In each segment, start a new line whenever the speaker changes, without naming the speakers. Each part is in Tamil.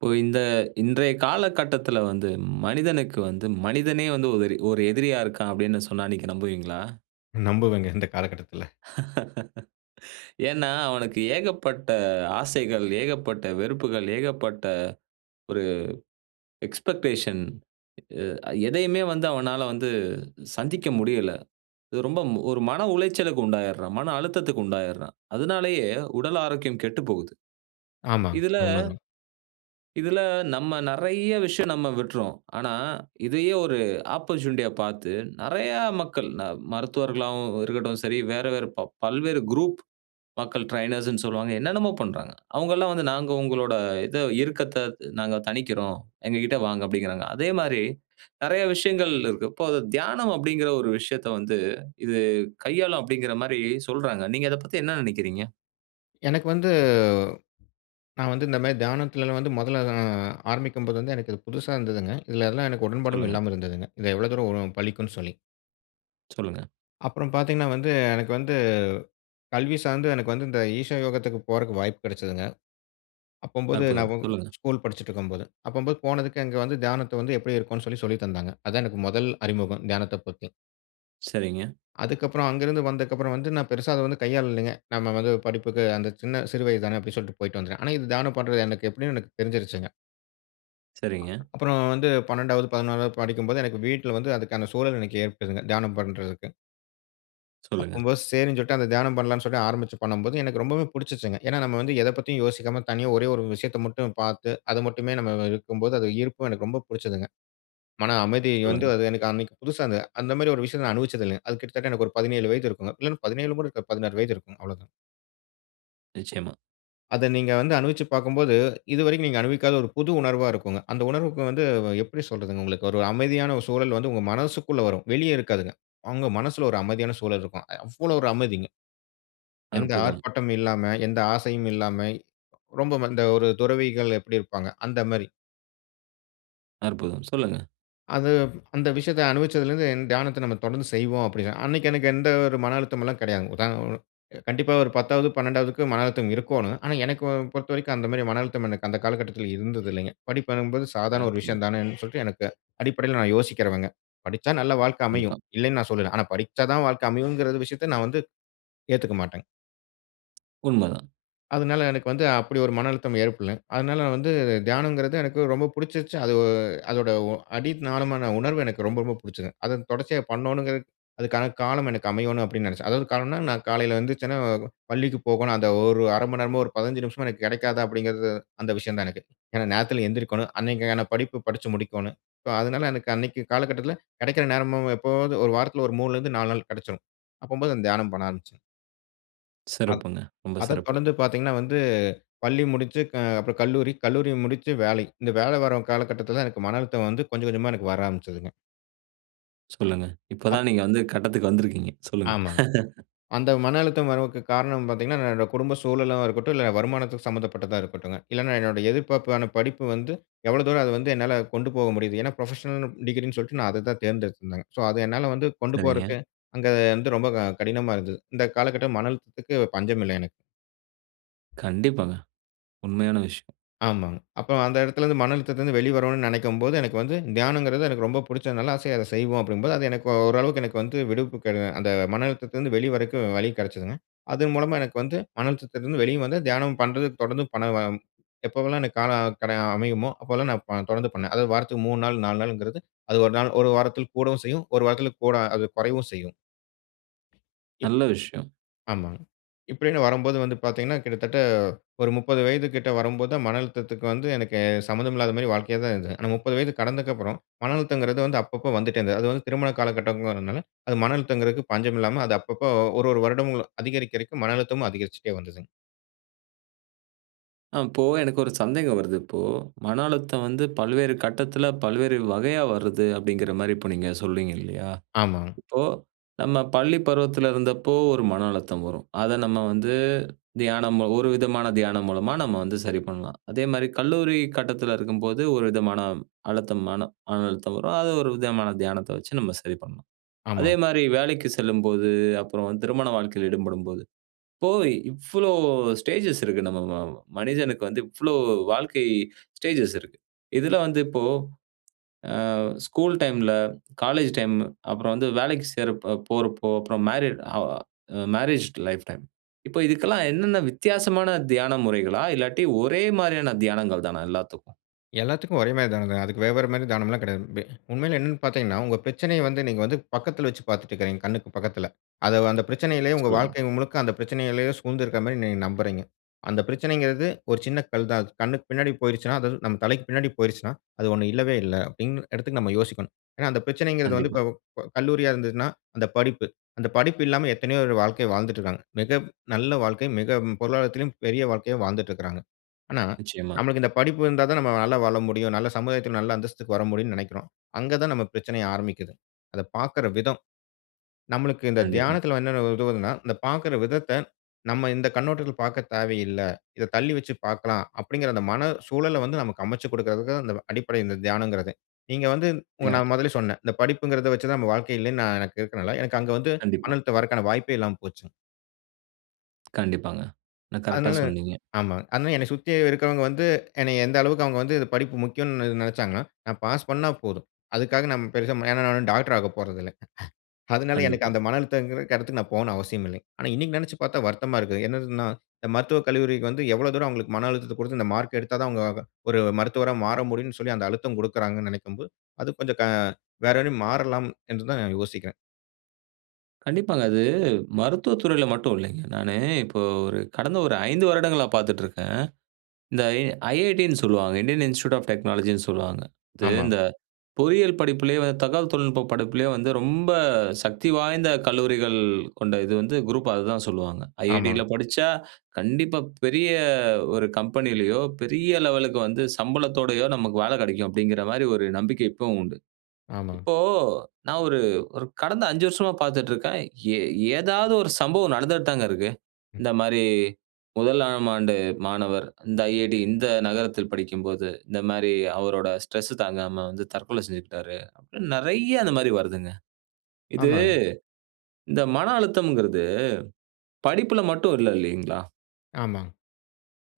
இப்போ இந்த "இன்றைய காலகட்டத்தில வந்து மனிதனுக்கு வந்து மனிதனே வந்து 1 1 எதிரியா இருக்கான்." அப்படீன்னு சொன்னா நீங்க நம்புவீங்களா?
நம்புவேங்க. இந்த காலகட்டத்தில.
ஏன்னா, அவனுக்கு ஏகப்பட்ட ஆசைகள், ஏகப்பட்ட வெறுப்புகள், ஏகப்பட்ட ஒரு எக்ஸ்பெக்டேஷன் அ எதையுமே வந்து அவனால வந்து சந்திக்க முடியல. ரொம்ப ம் ஒரு மன உளைச்சலுக்கு உண்டாயிடுறான், மன அழுத்தத்துக்கு உண்டாயிடுறான். அதனாலேயே உடல் ஆரோக்கியம் கெட்டுப்போகுது.
ஆமாங்க,
இதில
உண்மதான்.
இதில நம்ம நெறைய விஷயம் நம்ம விட்றோம். ஆனா இதையே ஒரு ஆப்போர்ட்யூனிட்டியா பார்த்து நெறைய மக்கள் ந மருத்துவர்களாகவும் இருக்கட்டும் சரி, வேற வேற ப பல்வேறு குரூப் மக்கள் ட்ரெய்னர்ஸ்னு சொல்லுவாங்க, என்னன்னமோ பண்றாங்க. அவங்கல்லாம் வந்து, "நாங்க உங்களோட இத இருக்கத்த நாங்க தணிக்கிறோம். எங்ககிட்ட வாங்க." அப்படீங்கிறாங்க. அதே மாரி நெறைய விஷயங்கள் இருக்கு. இப்போ அது "தியானம்" அப்படீங்கிற ஒரு விஷயத்த வந்து, இது கையாளும் அப்படீங்கிற மாரி சொல்றாங்க. நீங்க அதப் பத்தி என்ன நெனைக்கிறீங்க?
எனக்கு வந்து நான் வந்து இந்த மாரி தியானத்திலலாம் வந்து 1ல நான் ஆரம்பிக்கும்போது வந்து எனக்கு இது புதுசா இருந்ததுங்க. இதில அதெல்லாம் எனக்கு உடன்பாடும்
சொல்லுங்க.
இல்லாமல் இருந்ததுங்க. இது எவ்வளோ தூரம் வரும்? பலிக்குன்னு சொல்லி.
சொல்லுங்க.
அப்புறம் பார்த்தீங்கன்னா வந்து, எனக்கு வந்து கல்வி சார்ந்து எனக்கு வந்து இந்த ஈஷா யோகத்துக்கு போறதுக்கு வாய்ப்பு கிடைச்சுதுங்க. அப்பும்போது
அற்புதம்!
நான்
சொல்லுங்க.
ஸ்கூல் படிச்சுட்டு இருக்கும்போது, அப்பும்போது போனதுக்கு அங்க வந்து தியானத்த வந்து எப்டி இருக்கும்னு சொல்லி சொல்லி தந்தாங்க. அதான் எனக்கு முதல் அறிமுகம் தியானத்தைப் பத்தி.
சரிங்க.
அதுக்கு அப்புறம் அங்குருந்து வந்தக்கு அப்புறம் வந்து நான் பெருசா அத வந்து கையாளலைங்க. நம்ம வந்து படிப்புக்கு அந்த சின்ன சிறு வயது தானே அப்டின் சொல்லிட்டு போயிட்டு வந்துட்டேன். ஆனா இது தியானம் பண்றது எப்டின்னு எனக்கு தெரிஞ்சுருச்சுங்க.
சரிங்க.
[unintelligible] அப்புறம் வந்து 12வது, 11வது படிக்கும்போது எனக்கு வீட்ல வந்து அதுக்கான சூழல் ஏற்படுதுங்க தியானம் பண்றதுக்கு.
சொல்லுங்க.
அப்பும்போது சேரின்னு சொல்லிட்டு அந்த தியானம் பண்ணலான்னு சொல்லி ஆரம்பிச்சு பண்ணும்போது, எனக்கு ரொம்பவே புடிச்சுங்க. ஏனா, நம்ப வந்து எதப் பத்தியும் யோசிக்காம தனியா ஒரே 1 விஷயத்த மட்டும் பார்த்து, அத மட்டுமே நம்ம இருக்கும்போது அது ஈர்ப்பும் எனக்கு ரொம்ப புடிச்சுதுங்க. மன அமைதி வந்து
சொல்லுங்க.
அது எனக்கு அன்னைக்கு புதுசா இந்த. அந்த மாரி ஒரு விஷயத்த நான் அனுபவிச்சது இல்லங்க. அது கிட்டத்தட்ட எனக்கு ஒரு 17 வயது இருக்கும் இல்ல 17 கூட இருக்காது 16 வயது இருக்கும். அவ்வளோதான்.
நிச்சியமா.
அத நீங்க வந்து அனுபவிச்சு பார்க்கும்போது இதுவரைக்கும் நீங்க அனுபவிக்காத ஒரு புது உணர்வா இருக்குங்க. அந்த உணர்வுக்கு வந்து எப்டி சொல்றது? உங்களுக்கு ஒரு அமைதியான சூழல் வந்து உங்க மனசக்குள்ள வரும் வெளியே இருக்காதுங்க. அவங்க மனசுல ஒரு அமைதியான சூழல் இருக்கும். அவ்வளோ ஒரு அமைதிங்க. எந்த
அற்புதம்!
ஆர்ப்பாட்டமும் இல்லாம, எந்த ஆசையும் இல்லாம, ரொம்ப இந்த ஒரு துறவிகள் எப்டி இருப்பாங்க? அந்த மாரி.
அற்புதம்! சொல்லுங்க.
அது, அந்த விஷயத்த அனுபவிச்சலருந்து தியானத்த நம்ம தொடர்ந்து செய்வோம் அப்டி. அன்னைக்கு எனக்கு எந்த ஒரு மன அழுத்தம் எல்லாம் கெடையாதுங்க. உதா, ஒ, கண்டிப்பா ஒரு 10ஆவது, 12ஆவது க்கு மன அழுத்தம் இருக்கோணும். ஆனா எனக்கு பொறுத்தவரைக்கும் அந்த மாரி மன அழுத்தம் எனக்கு அந்த காலகட்டத்தில இருந்ததில்லைங்க. படிப்பு என்பது சாதாரண ஒரு
அற்புதம்!
விஷயம் தானேன் சொல்லிட்டு எனக்கு அடிப்படையில நான் யோசிக்கிறவங்க. படிச்ச நல்ல வாழ்க்க அமையும்,
கண்டிப்பா.
இல்லன்னு நான் சொல்லல. ஆனா படிச்சா தான் வாழ்க்க அமையும்ங்கற விஷயத்த நான் வந்து ஏத்துக்கமாட்டேங்க.
உண்மதான்.
அதனால எனக்கு வந்து அப்டி ஒரு மன அழுத்தம் ஏற்படலங். அதனால வந்து தியானம்ங்கறது எனக்கு ரொம்ப புடிச்சிருச்சு. அது அதோட அடி நாளமான உணர்வு எனக்கு ரொம்ப ரொம்ப புடிச்சுது. அத தொடர்ச்சியா பண்ணனுங்கிறது அதுக்கான காலம் எனக்கு அமையணும் அப்டின்னு நெனைச்சேன். அதாவது காலம்ன்னா, நான் காலையில எந்திரிச்சனா பள்ளிக்கு போகணும் அந்த ஒரு 1/2 மணநேரமோ ஒரு 15 நிமிஷமோ எனக்கு கிடைக்காதா அப்டிங்கிறது அந்த விஷயம் தான் எனக்கு. ஏன்னா நேரத்தில எழுந்திரிக்கோணும். அன்னைக்கான படிப்பு படிச்சு முடிக்கோணும். ஸோ அதனால எனக்கு அன்னைக்கு காலகட்டத்தில கிடைக்கிற நேரமும் எப்பவாது ஒரு வாரத்தில ஒரு 3 லருந்து 4 நாள் கடைச்சுரும். அப்போம்போது அந்த தியானம் பண்ண ஆரம்பிச்சேன். அத்
சிறப்புங்க. ரொம்ப
அத
சிறப்பு!
தொடர்ந்து பார்த்தீங்கன்னா, வந்து பள்ளி முடிச்சு க அப்றோ கல்லூரி, கல்லூரி முடிச்சு வேலை. இந்த வேல வரும் காலகட்டத்தில தான் எனக்கு மன அழுத்தம் வந்து கொஞ்சம் கொஞ்சமா வர ஆரம்பிச்சதுங்க.
சொல்லுங்க. இப்ப
அப்
தான் நீங்க வந்து கட்டத்துக்கு வந்திருக்கீங்க. சொல்லுங்க.
ஆமாங்க. அந்த மன அழுத்தம் வரவுக்கு காரணம் பார்த்தீங்கன்னா, என்னோட குடும்ப சூழலாவும் இருக்கட்டும், இல்ல வருமானத்துக்கு சம்மந்தப்பட்டதா இருக்கட்டுங்க, இல்லன்னா என்னுடைய எதிர்பார்ப்பான படிப்பு வந்து எவ்வளவு தூரம் அத வந்து என்னால கொண்டு போக முடியுது. ஏன்னா, ப்ரொஃபஷனல்ன்னு டிகிரின்னு சொல்ட்டு நான் அத தான் தேர்ந்தெடுத்திருந்தேங்க. ஸோ, அது என்னால வந்து கொண்டு
சரிங்க.
போறதுக்கு அங்க வந்து ரொம்ப க கடினமா இருந்தது. இந்த காலகட்டம் மன அழுத்தத்துக்கு பஞ்சமில்ல எனக்கு.
கண்டிப்பாங்க. உண்மையான விஷயம்.
ஆமாங்க. அப்போ அந்த இடத்திலிருந்து மன அழுத்தத்திலருந்து வெளி வருனுன்னு நெனைக்கும்போது, எனக்கு வந்து தியானம்ங்கிறது எனக்கு ரொம்ப புடிச்சதுனால, ஆசையா "அத செய்வோம்." அப்படீங்கும்போது, அது எனக்கு ஓரளவுக்கு எனக்கு வந்து விடுப்பு கெட அந்த மன அழுத்தத்திலருந்து வெளிய வரதுக்கு வழி கெடைச்சுதுங்க. அது மூலமா எனக்கு வந்து மன அழுத்தத்திலிருந்து வெளிய வந்து, தியானம் பண்றது தொடர்ந்து பண்ணுவோம். எப்போவெல்லாம் எனக்கு காலம் கட அமையுமோ! அப்போல்லாம் நான் ப தொடர்ந்து பண்ணேன். அதாவது வாரத்துக்கு 3 நாள் 4 நாளுங்கிறது, அது 1 நாள் 1 வாரத்தில கூடவும் செய்யும். 1 வாரத்துல கூட அது கொறைவும் செய்யும். இப்
நல்ல விஷயம்.
ஆமாங்க. இப்படீன்னு வரும்போது வந்து பார்த்தீங்கன்னா, கிட்டத்தட்ட ஒரு 30 வயது கிட்ட வரும்போது தான் மன அழுத்தத்துக்கு வந்து, எனக்கு சம்மந்தம் இல்லாத மாதிரி வாழ்க்கையா தான் இருந்தது. ஆனா 30 வயது கடந்ததுக்கு அப்பறம், மன அழுத்தம்ங்கிறது வந்து அப்பப்போ வந்துட்டே இருந்தது. அது வந்து திருமண காலகட்டங்கிறதுனால, அது மன அழுத்தம்ங்கிறதுக்கு பஞ்சம் இல்லாம, அது அப்பப்ப 1- 1 வருடங்களும் அதிகரிக்கதிகரிக்க மன அழுத்தமும் அதிகரிச்சுட்டே வந்ததுங்க.
அ இப்போ எனக்கு ஒரு சந்தேகம் வருது. இப்போ மன அழுத்தம் வந்து பல்வேறு கட்டத்துல, பல்வேறு வகையா வருது அப்டிங்கிற மாரி இப்போ நீங்க சொல்லுறீங்க இல்லையா?
ஆமாங்.
இப்போ நம்ம பள்ளி பருவத்துல இருந்தப்போ ஒரு மன அழுத்தம் வரும், அத நம்ம வந்து தியானம் ஒரு விதமான தியானம் மூலமா நம்ம வந்து சரி பண்ணலாம். அதே மாரி கல்லூரி கட்டத்தில இருக்கும்போது ஒரு விதமான அழுத்தம் மன மன அழுத்தம் வரும் அது ஒரு விதமான தியானத்த வச்சு நம்ம சரி பண்ணலாம். அதே
ஆமா.
மாரி வேலைக்கு செல்லும்போது, அப்புறம் திருமண வாழ்க்கையில ஈடுபடும்போது, இப்போ இவ்வளோ ஸ்டேஜ்ஸ் இருக்கு நம்ம மனிதனுக்கு வந்து இவ்வளோ வாழ்க்கை ஸ்டேஜ்ஸ் இருக்கு. இதுல வந்து இப்போ ஆ ஸ்கூல் டைம்ல, காலேஜ் டைம் அப்புறம் வந்து வேலைக்கு சேர போறப்போ, அப்புறம் மேரேட் ஹ மேரேஜ் லைஃப் டைம் இப்ப இதுக்கெல்லாம் என்னென்ன வித்தியாசமான தியான முறைகளா, இல்லாட்டி ஒரே மாரியான தியானங்கள் தானா எல்லாத்துக்கும்?
எல்லாத்துக்கும் ஒரே மாரி தானங்க. அதுக்கு வேற வேற மாரி தானம்லாம் கிடையாது. வெ உண்மையில என்னன்னு பார்த்தீங்கன்னா, உங்க பிரச்சனைய வந்து நீங்க வந்து பக்கத்துல வச்சு பார்த்துட்டுருக்கீங்க. கண்ணுக்கு பக்கத்துல. அத அந்த பிரச்சனையிலேயே உங்க
சொல்லுங்க.
வாழ்க்கை முழுக்க அந்த பிரச்சனையிலேயே சூழ்ந்து இருக்க மாரி நீங்க நம்புகிறீங்க. அந்த பிரச்சனைங்குறது ஒரு சின்ன கல் தான். கண்ணுக்கு பின்னாடி போயிருச்சுன்னா, அதாவது நம் தலைக்கு பின்னாடி போயிருச்சுன்னா, அது ஒன்ணு இல்லவே இல்ல அப்டின் எடத்துக்கு நம்ம யோசிக்கணும். ஏனா, அந்த பிரச்சனைங்குறது வந்து
கண்டிப்பா.
இப்ப இப்ப கல்லூரியா இருந்ததுன்னா அந்த படிப்பு. அந்த படிப்பு இல்லாம எத்தனையோ பேரு வாழ்க்கைய வாழ்ந்துட்டு இருக்காங்க. மிக நல்ல வாழ்க்கை, மிக பொருளாதாரத்திலும் பெரிய வாழ்க்கையா வாழ்ந்துட்டு இருக்குறாங்க. ஆனா
நிச்சியமா.
நம்மளுக்கு இந்த படிப்பு இருந்தா தான் நம்ம நல்லா வாழ முடியும். நல்ல சமுதாயத்துல நல்ல அந்தஸ்துக்கு வர முடியுன்னு நெனைக்கிறோம். அங்க தான் நம்ம பிரச்சனையே ஆரம்பிக்குது. அத பார்க்குற விதம். நம்மளுக்கு இந்த
கண்டிப்பா.
தியானத்துல என்னென்ன உதவுதுன்னா, இந்த பார்க்குற விதத்த நம்ம இந்த கண்ணோட்டத்துல பார்க்க தேவையில்ல. இத தள்ளி வச்சு பார்க்கலாம். அப்டிங்கிற அந்த மன சூழல வந்து நமக்கு அமைச்சு குடுக்கறதுக்கும் அடிப்படை இந்த தியானம்ங்குறதே. நீங்க வந்து
தியா
நான் முதலே சொன்ன. இந்த படிப்புங்குறது வச்சு தான் நம்ம வாழ்க்கை இல்லன்னு நான் எனக்கு இருக்கனால. எனக்கு அங்க வந்து
கண்டிப்பா.
மணத் தவருவதற்கான வாய்ப்பே இல்லாம போச்சுங்க.
கண்டிப்பாங்க. ஆனா கரெக்ட்டா
அதனால
சொன்னீங்க.
ஆமா. அதனால என்னை சுத்தி இருக்கவங்க வந்து என்னைய எந்த அளவுக்கு அவங்க வந்து படிப்பு முக்கியம்னு இது நெனச்சாங்கன்னா, நான் பாஸ் பண்ணா போதும். அதுக்காக நான் பெருசா ஏன்னா நான் டாக்டர் ஆகப் போறதில்ல. அதனால எனக்கு
கண்டிப்பா.
அந்த மன அழுத்தம்ங்கற இடத்துக்கு நான் போணும்னு அவசியமில்ல. ஆனா இன்னிக்கு நெனச்சுப் பார்த்தா வருத்தமா இருக்கு. என்னதுன்னா இந்த மருத்துவக் கல்லூரிக்கு வந்து எவ்ளோ தூரம் அவங்களுக்கு மன அழுத்தத்த குடுத்து இந்த மார்க் எடுத்தாதான் அவங்க வ ஒரு மருத்துவரா மாற முடியும்னு சொல்லி அந்த அழுத்தம் குடுக்றாங்கன்னு நெனைக்கும்போது, அது கொஞ்சம் க வேற ரி மாறலாம் என்றுதான் யோசிக்கிறேன்.
கண்டிப்பாங்க. அது மருத்துவத் துறைல மட்டும் இல்லைங்க. நானு இப்போ ஒரு கடந்த 5 வருடங்களா பாத்துட்ருக்கேன். இந்த எ "IIT" ன்னு சொல்லுவாங்க. இந்தியன் இன்ஸ்டிடியூட் ஆப் டெக்னாலஜின்னு சொல்லுவாங்க. இது
ஆமா.
இந்த பொறியியல் படிப்புலேயே தகவல் தொழில்நுட்ப படிப்புலேயே வந்து ரொம்ப சக்தி வாய்ந்த கல்லூரிகள் கொண்ட இது வந்து குரூப்பா அதான் சொல்லுவாங்க. "IIT" ல
ஆமாங்.
படிச்சா கண்டிப்பா பெரிய ஒரு கம்பெனிலையோ, பெரிய லெவலுக்கு வந்து சம்பளத்தோடயோ நமக்கு வேல கெடைக்கும், அப்டிங்கற மாரி ஒரு நம்பிக்கை இப்பவும் உண்டு.
ஆமாங்க.
இப்போ நான் ஒரு ஒரு கடந்த 5 வருஷமா பாத்துட்ருக்கேன், ஏ ஏதாவது ஒரு சம்பவம் நடந்துட்தாங்க இருக்கு. இந்த மாரி, "முதலாம் ஆண்டு மாணவர், இந்த "IIT", இந்த நகரத்தில் படிக்கும்போது, இந்த மாரி அவரோட ஸ்ட்ரெஸ் தாங்காம வந்து தற்கொலை செஞ்சுக்ட்டாரு" அப்படின்னு நறையா இந்த மாரி வருதுங்க. இது
ஆமாங்க.
இந்த மன அழுத்தம்ங்கறது படிப்புல மட்டும் இல்ல இல்லைங்களா?
ஆமாங்க.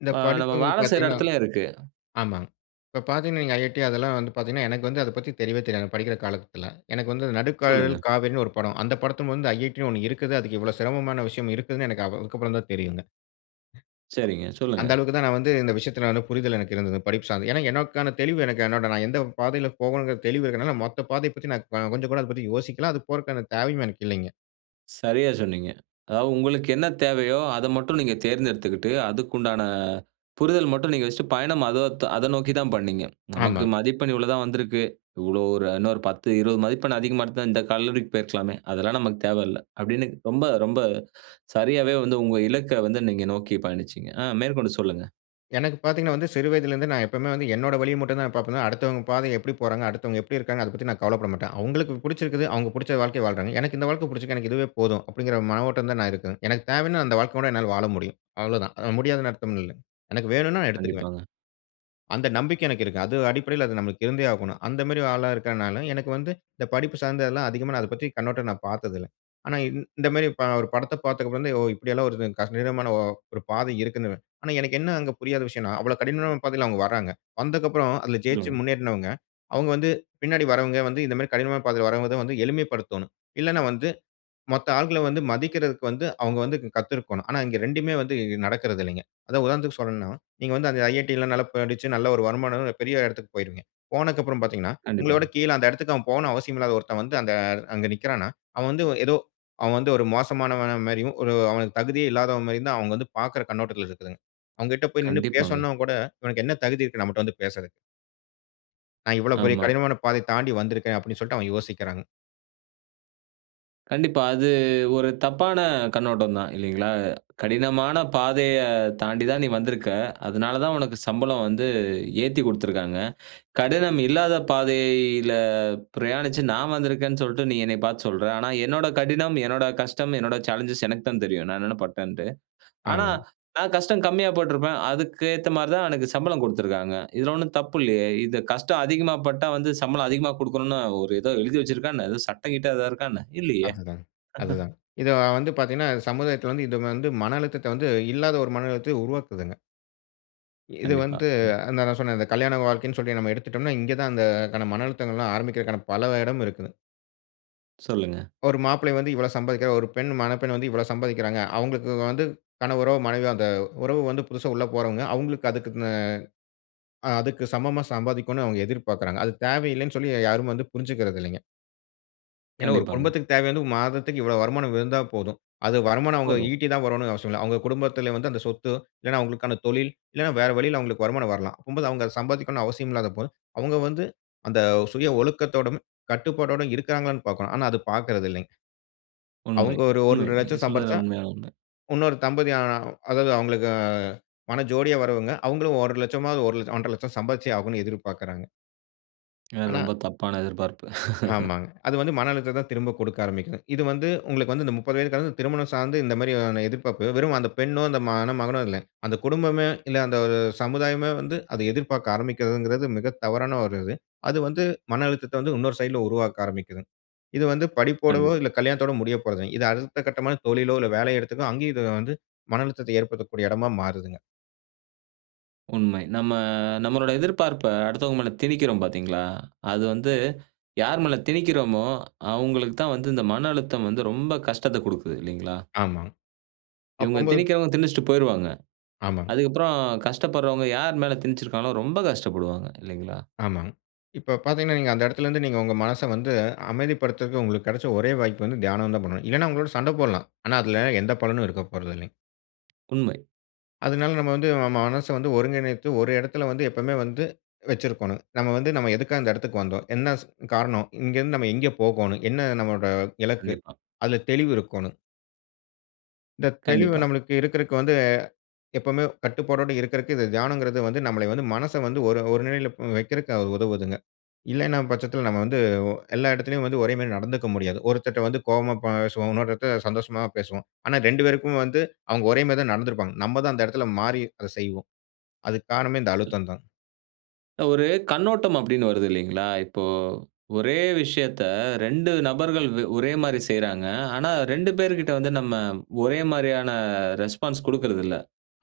இந்த
ஆ நம்ம
படிப்புங்குறது
வேல செய்ற
பார்த்தீங்கன்னா
இடத்திலயும் இருக்கு.
ஆமாங்க. இப்ப பார்த்தீங்கன்னா "IIT"அதெல்லாம் வந்து பார்த்தீங்கன்னா, எனக்கு வந்து அத பத்தி தெரியவே தெரியாதுங்க. படிக்கிற காலத்தில எனக்கு வந்து நடுக்கதல்
சொல்லுங்க.
காவிரின் ஒரு படம். அந்த படத்துபொது "IIT"ன்னு ஒண்ணு இருக்குது. அதுக்கு இவ்வளோ சிரமமான விஷயம் இருக்குதுன்னு அதுக்கப்புறம் தான் தெரியுங்க. அ
சரிங்க.
அந்த
சொல்லுங்க.
அளவுக்கு தான் நான் வந்து இந்த விஷயத்தில புரிதல் எனக்கு இருந்தது படிப்பு சார்ந்து. ஏனா, எனக்கான தெளிவு எனக்கு என்னோட நான் எந்த பாதையில் போகணும்ங்குற தெளிவு இருக்கறதால மொத்த பாதைய பத்தி நான் கொஞ்சம் கூட அத பத்தி யோசிக்கல. அது போறகான தேவையும் எனக்கு இல்லைங்க.
சரியா, சொன்னீங்க. அதாவது உங்களுக்கு என்ன தேவையோ அத மட்டும் நீங்க தேர்ந்தெடுத்துக்குட்டு, அதுக்கு உண்டான புரிதல் மட்டும் நீங்க வச்சுட்டு பயணம் அதத் அத நோக்கி தான் பண்ணீங்க. நமக்கு
ஆமாங்க.
மதிப்பெண் இவ்வளோ தான் வந்திருக்கு. இவ்வளோ ஒரு இன்னொரு 10 20 மதிப்பெண் அதிகமா இருந்தா இந்த கல்லூரிக்கு போயிருக்கலாமே. அதெல்லாம் நமக்கு தேவயில்ல அப்படின்னு ரொம்ப, ரொம்ப சரியாவே வந்து உங்க இலக்க வந்து நீங்க நோக்கி பயணிச்சீங்க. ஆ மேற்கொண்டு சொல்லுங்க.
எனக்கு பார்த்தீங்கன்னா வந்து சிறு வயதில இருந்து நான் எப்பவுமே வந்து என்னோட வழிய மட்டும் தான் பார்ப்பேன். அடுத்தவங்க பாதை எப்படி போறாங்க, அடுத்தவங்க எப்படி இருக்காங்க அத பத்தி நான் கவலைப்பட மாட்டேன். அவங்களுக்கு புடிச்சுருக்குது அவங்க புடிச்ச வாழ்க்கைய வாழ்றாங்க. எனக்கு இந்த வாழ்க்க புடிச்சுருக்குது எனக்கு இதுவே போதும் அப்டிங்குற மனவோட்டம் தான் நான் இருக்கேன். எனக்கு தேவன்னா அந்த வாழ்க்க கூட என்னால வாழ முடியும் அவ்வளோதான். அது முடியாது அர்த்தம் இல்ல. எனக்கு வேணுன்னா நான் எடுத்துக்குவேன்.
கண்டிப்பாங்க.
அந்த நம்பிக்கை எனக்கு இருக்கு. அது அடிப்படையில அது நமக்கு இருந்தே ஆகணும். அந்த மாரி ஆளா இருக்கனால எனக்கு வந்து இந்த படிப்பு சார்ந்ததுலாம் அதிகமா நான் அத பத்தி கண்ணோட்டம் நான் பார்த்ததில்ல. ஆனா இந்த மாரி ப ஒரு படத்த பார்த்ததுக்கு அப்புறம் ஓ! இப்படி எல்லாம் வருதுங் கடினமான ஒ ஒரு பாதை இருக்குன்னு. ஆனா எனக்கு என்ன புரியாத விஷயம்ன்னா அவ்வளோ கடினமான பாதையில அவங்க வராங்க. வந்ததுக்கப்புறம் அதில ஜெயிச்சு
சொல்லுங்க.
முன்னேருனவங்க, அவங்க வந்து பின்னாடி வரவங்க வந்து இந்த மாரி கடினமான பாதையில வரவங்க எளிமைப்படுத்தனோம். இல்லனா வந்து மொத்த ஆட்கள, வந்து மதிக்கறதுக்கு வந்து அவங்க வந்து கத்துருக்கணும். ஆனா இங்க 2மே வந்து நடக்கறது இல்லைங்க. அதாவது உதாரணத்துக்கு சொல்னுனா, நீங்க வந்து அந்த "IIT" லாம் நல்லா படிச்சு நல்ல ஒரு வருமானம் பெரிய இடத்துக்கு போயிருவீங்க. போனதுக்கு அப்புறம் பார்த்தீங்கன்னா, உங்கள
கண்டிப்பாங்க.
விட கீழ அந்த இடத்துக்கு போகணும் அவசியம் இல்லாத ஒருத்தன் வந்து அந்த அங்க நிக்குறான, அவன் வந்து ஏதோ அவன் வந்து ஒரு மோசமானவன் மாரியும் ஒரு அவனுக்கு தகுதியே இல்லாதவன் மாரியும் தான் அவங்க வந்து பார்க்குற கண்ணோட்டத்தில இருக்கு. அவங்கிட்ட போய் நிண்ணு
கண்டிப்பாங்க.
பேசனுன கூட இவனுக்கு என்ன தகுதி இருக்கு நம்மட்ட வந்து பேசுறதுக்கு. நான் இவ்வளோ பெரிய
ஆமாம்.
கடினமான பாதை தாண்டி வந்துருக்குறேன், அப்படி சொல்லிட்டு அவங்க யோசிக்கிறாங்.
கண்டிப்பா. அது ஒரு தப்பான கண்ணோட்டம் தான் இல்லைங்களா? கடினமான பாதைய தாண்டி தான் நீ வந்துருக்க, அதுனால தான் உனக்கு சம்பளம் வந்து ஏத்திக் குடுத்திருக்கிறாங்க. கடினம் இல்லாத பாதையில பிரயாணிச்சு நான் வந்துருக்கிறேனு சொல்ட்டு நீ என்னைப் பார்த்து சொல்ற, ஆனா என்னோட கடினம், என்னோட கஷ்டம், என்னோட சாலன்ஜ்ஸ் எனக்கு தான் தெரியும், நான் என்னென்ன பட்டேன்டு. ஆனா
ஆமாங்.
நான் கஷ்டம் கம்மியா பட்டுருப்பேன். அதுக்கு ஏத்த மாரி தான் எனக்கு சம்பளம் குடுத்துருக்காங்க. இதுல ஒன்னும் தப்பு இல்லையே, இது கஷ்டம் அதிகமா பட்டா வந்து சம்பளம் அதிகமா குடுக்கணும்னு ஒரு இதோ எழுதி வைச்சிருக்கா என்ன? ஏதோ சட்டம் கிட்டம் ஏதாது இருக்கா என்ன? இல்லையே
அதுதாங், அதுதாங். இது வந்து பார்த்தீங்கனா சமுதாயத்துல வந்து இது வந்து மன அழுத்தத்த வந்து, இல்லாத ஒரு மன அழுத்தத்த உருவாக்குதுங்க. இது
கண்டிப்பா,
வந்து
கண்டிப்
நான் சொன்னேன் கல்யாண வாழ்க்கைனு சொல்லி நம்ம எடுத்துட்டோம்னா, இங்கு தான் அந்த கன மன அழுத்தங்கள் எல்லாம் ஆரம்பிக்கிறதற்கான பல இடம் இருக்குது.
சொல்லுங்க.
ஒரு மாப்பிள்ளை வந்து இவ்வளோ சம்பாதிக்கிறார், ஒரு பெண் மணப்பெண் வந்து இவ்வளோ சம்பாதிக்கிறாங்க, அவங்களுக்கு வந்து கனவரோ, மனைவியோ அந்த உறவு வந்து புதுசா உள்ள போறவங்க, அவங்களுக்கு அதுக்குன்னு ஆ அதுக்கு சமமா சம்பாதிக்கனுன்னு அவங்க எதிர்பார்க்கிறாங்க. அது தேவையில்லைனு சொல்லி யாரும் வந்து புரிஞ்சிக்கிறது இல்லைங்க. ஏன்னா, 1
கண்டிப்பாங்க.
குடும்பத்துக்கு தேவை வந்து 1 மாதத்துக்கு இவ்வளோ வருமானம் இருந்தா போதும். அது வருமானம் அவுங்க
போதும்.
ஈட்டி தான் வரனுன்னு அவசியம் இல்ல. அவுங்க குடும்பத்தில வந்து, அந்த சொத்தோ, இல்லைன்னா அவுங்களுக்கான தொழில், இல்லன்னா வேற வழியில அவுங்களுக்கு வருமானம் வரலாம். அப்பம்போது, அவுங்க அத சம்பாதிக்கனும்ன்னு அவசியம் இல்லாதப்போ, அவுங்க வந்து அந்த சுய ஒழுக்கத்தோடும், கட்டுப்பாட்டோடும் இருக்கிறாங்களான்னு பார்க்கோனும். ஆனா அது பாக்குறதில்லைங்க.
உண்மை,
அவுங்க ஒரு
உண்மை.
1 1/2
நீங்க
லட்சம் சம்பாரிச்சா,
சொல்றதெல்லாம் உண்மையான ஒண்ணு.
உன்னொரு தம்பதி அ அதாவது அவுங்களுக்கு மண ஜோடியா வரவுங்க, அவுங்களும் 1,00,000 ஆவது 1,00,000, 1 1/2 லட்சம் சம்பாதிச்சே ஆகணும்ன்னு எதிர்பாக்குறாங்க.
அ
ஆனா,
ரொம்ப தப்பான எதிர்பார்ப்பு.
ஆமாங்க. அது வந்து மன அழுத்தத்த திரும்ப குடுக்க ஆரம்பிக்கிது. இது வந்து உங்களுக்கு வந்து இந்த 30 வயது கடந்து திருமணம் சார்ந்து இந்த மாரியான எதிர்ப்பார்ப்பு வெறும் அந்த பெண்ணோ, அந்த மண மகனோ, இல்லை அந்த குடும்பமே, இல்ல அந்த ஒரு சமுதாயமே வந்து அத எதிர்பாக்க ஆரம்பிக்கிறதுங்குறது மிக தவறான ஒரு இது. அது வந்து மன அழுத்தத்த வந்து இன்னொரு சைடுல உருவாக்க ஆரம்பிக்கிது. இது வந்து படிப்போடோவோ,
கண்டிப்பா.
இல்ல கல்யாணத்தோடு முடிய போறதில்ல. இது அடுத்த கட்டமான தொழிலோ, இல்ல வேலை எடத்துக்கோ அங்கேயும் இது வந்து மன அழுத்தத்த ஏற்படுத்தக்கூடிய எடமா மாறுதுங்க.
உண்மை. நம்ம நம்மளோட எதிர்பார்ப்ப அடுத்தவங்க மேல திணிக்கிறோம் பாத்தீங்களா? அது வந்து யார் மேல திணிக்கிறோமோ, அவுங்களுக்கு தான் வந்து இந்த மன அழுத்தம் வந்து ரொம்ப கஷ்டத்த குடுக்குது, இல்லைங்களா?
ஆமாங்க.
இவுங்க
அப்பம்போது
திணிக்கிறவங்க திணிச்சுட்டு போயிருவாங்க.
ஆமாங்க.
அதுக்கப்புறம், கஷ்டப்படுறவங்க யார் மேல திணிச்சுருக்காங்களோ ரொம்ப கஷ்டப்படுவாங்க. இல்லைங்களா?
ஆமாங்க. இப்போ பாத்தீங்கன்னா, நீங்க அந்த எடத்துலருந்து நீங்க உங்க மனச வந்து அமைதிப்படுத்துறதுக்கு உங்களுக்கு கெடச்ச ஒரே வாய்ப்பு வந்து, தியானம் தான் பண்ணனும். இல்லன்னா அவுங்களோட சண்ட போடலாம். ஆனா அதில எந்த பலனும் இருக்க போறதில்லைங்க.
உண்மை
அதுனால நம்ம வந்து நம்ம மனச வந்து ஒருங்கிணைத்து ஒரு எடத்துல வந்து எப்பமே வந்து வச்சிருக்கோனும். நம்ம வந்து நம்ம எதுக்காக இந்த எடத்துக்கு வந்தோம்? என்ன ஸ் காரணம்? இங்கேருந்து நம்ம எங்கே போகோனும்? என்ன நம்மோட இலக்கு?
கண்டிப்பா.
அதுல தெளிவு இருக்கோன்னு. இந்த தெளிவு
கண்டிப்பா.
நமக்கு இருக்கறக்கு வந்து, எப்பவுமே கட்டுப்பாட்டோட இருக்கறக்கு, இந்த தியானம்ங்கறது வந்து நம்மள வந்து மனச வந்து ஒரு ஒரு நெலையில வக்கிறக்கு உதவுதுங்க. இல்லன்ன பட்சத்துல நம்ம வந்து எல்லா எடத்துலையும் வந்து ஒரே மாரி நடந்துக்க முடியாது. ஒருத்தர்ட்ட வந்து கோவமா பேசுவோம். இன்னொருத்தர் கிட்ட சந்தோஷமா பேசுவோம். ஆனா 2 பேருக்குமே வந்து அவுங்க ஒரே மாரி தான் நடந்துருப்பாங்க. நம்ம தான் அந்த எடத்ல மாறி அத செய்வோம். அதுக்கு காரணமே இந்த அழுத்தம் தான்.
ஒரு கண்ணோட்டம் அப்டின்னு வருது இல்லைங்ளா? இப்போ ஒரே விஷயத்த 2 நபர்கள் வே ஒரே மாரி செய்றாங்க. ஆனா 2 பேர்கிட்ட வந்து நம்ம ஒரே மாரியான ரெஸ்பான்ஸ் குடுக்றதுல்ல.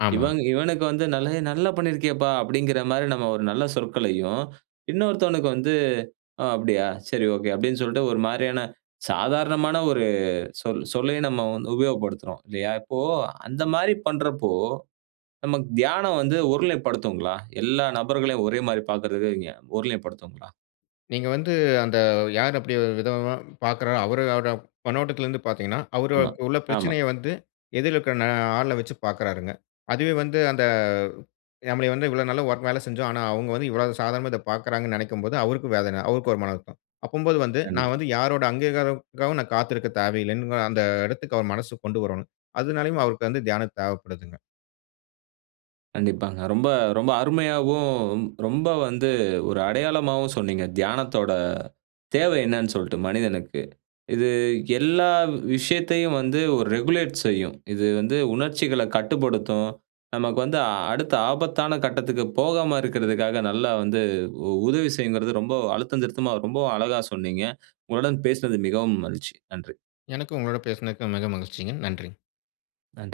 ஆமா.
இவங் இவனுக்கு வந்து நல நல்லா பண்ணியிருக்கேப்பா அப்டிங்குற மாரி நம்ம ஒரு நல்ல சொற்களையும், இன்னொருத்தவனுக்கு வந்து அ அப்டியா சரி ஒகே அப்டின்னு சொல்ட்டு ஒரு மாரியான சாதாரணமான ஒரு சொ சொல்லையும் நம்ம வந்து உபயோகப்படுத்துறோம். இல்லையா? இப்போ அந்த மாரி பண்றப்போ, நமக்கு தியானம் வந்து, ஓரு நிலைப் படுத்துங்ளா? எல்லா நபர்களையும் ஒரே மாரி பார்க்குறதுன்னு வைங்க ஓரு நிலைப் படுத்துங்ளா?
நீங்க வந்து அந்த யார் அப்டி விதமா பார்க்குறா அவரோட கன்னோட்டத்துல இருந்து பார்த்தீங்கன்னா,
ஆமா,
அவருக்கு உள்ள
ஆமா.
பிரச்சனைய வந்து எதிர்ல இருக்க ந ஆள்ல வச்சு பார்க்றாருங்க. அதுவே வந்து அந்த நம்மளே வந்து இவ்வளோ நல்லா வேல செஞ்சோம். ஆனா அவுங்க வந்து இவ்வளோ சாதாரணமா, இத பார்க்குறாங்கன்னு நெனைக்கும் போது, அவருக்கும் வேதனை. அவருக்கும் ஒரு மனம்வருத்தம். அப்பம்போது வந்து நான்
கண்டிப்பா.
வந்து யாரோட அங்கீகாரக்காகவும், நான் காத்திருக்க தேவையில்லன்னு அந்த எடத்துக்கு, அவர் மனசு கொண்டு வரனும். அதனாலயும் அவருக்கு வந்து தியானம் தேவைப்படுதுங்க.
கண்டிப்பாங்க. ரொம்ப ரொம்ப அருமையாவும், ரொ ரொம்ப வந்து ஒரு அடையாளமாவும் சொன்னீங்க. தியானத்தோட தேவை என்னென்னு சொல்ட்டு மனிதனுக்கு. இது எல்லா விஷயத்தையும் வந்து ஒரு ரெகுலேட் செய்யும். இது வந்து உணர்ச்சிகள கட்டுப்படுத்தும். நமக்கு வந்து அடுத்த ஆபத்தான கட்டத்துக்கு போகாம இருக்றதுக்காக, நல்லா வந்து உ உதவி செய்யுங்கறது ரொம்ப அழுத்தம் திருத்தமா ரொம்பவும் அழகா சொன்னீங்க. உங்களுடன் பேசனது மிகவும் மகிழ்ச்சி. நன்றி.
எனக்கும் உங்களோட பேசனக்கு மிக மகிழ்ச்சிங்க. நன்றி.
நன்றி.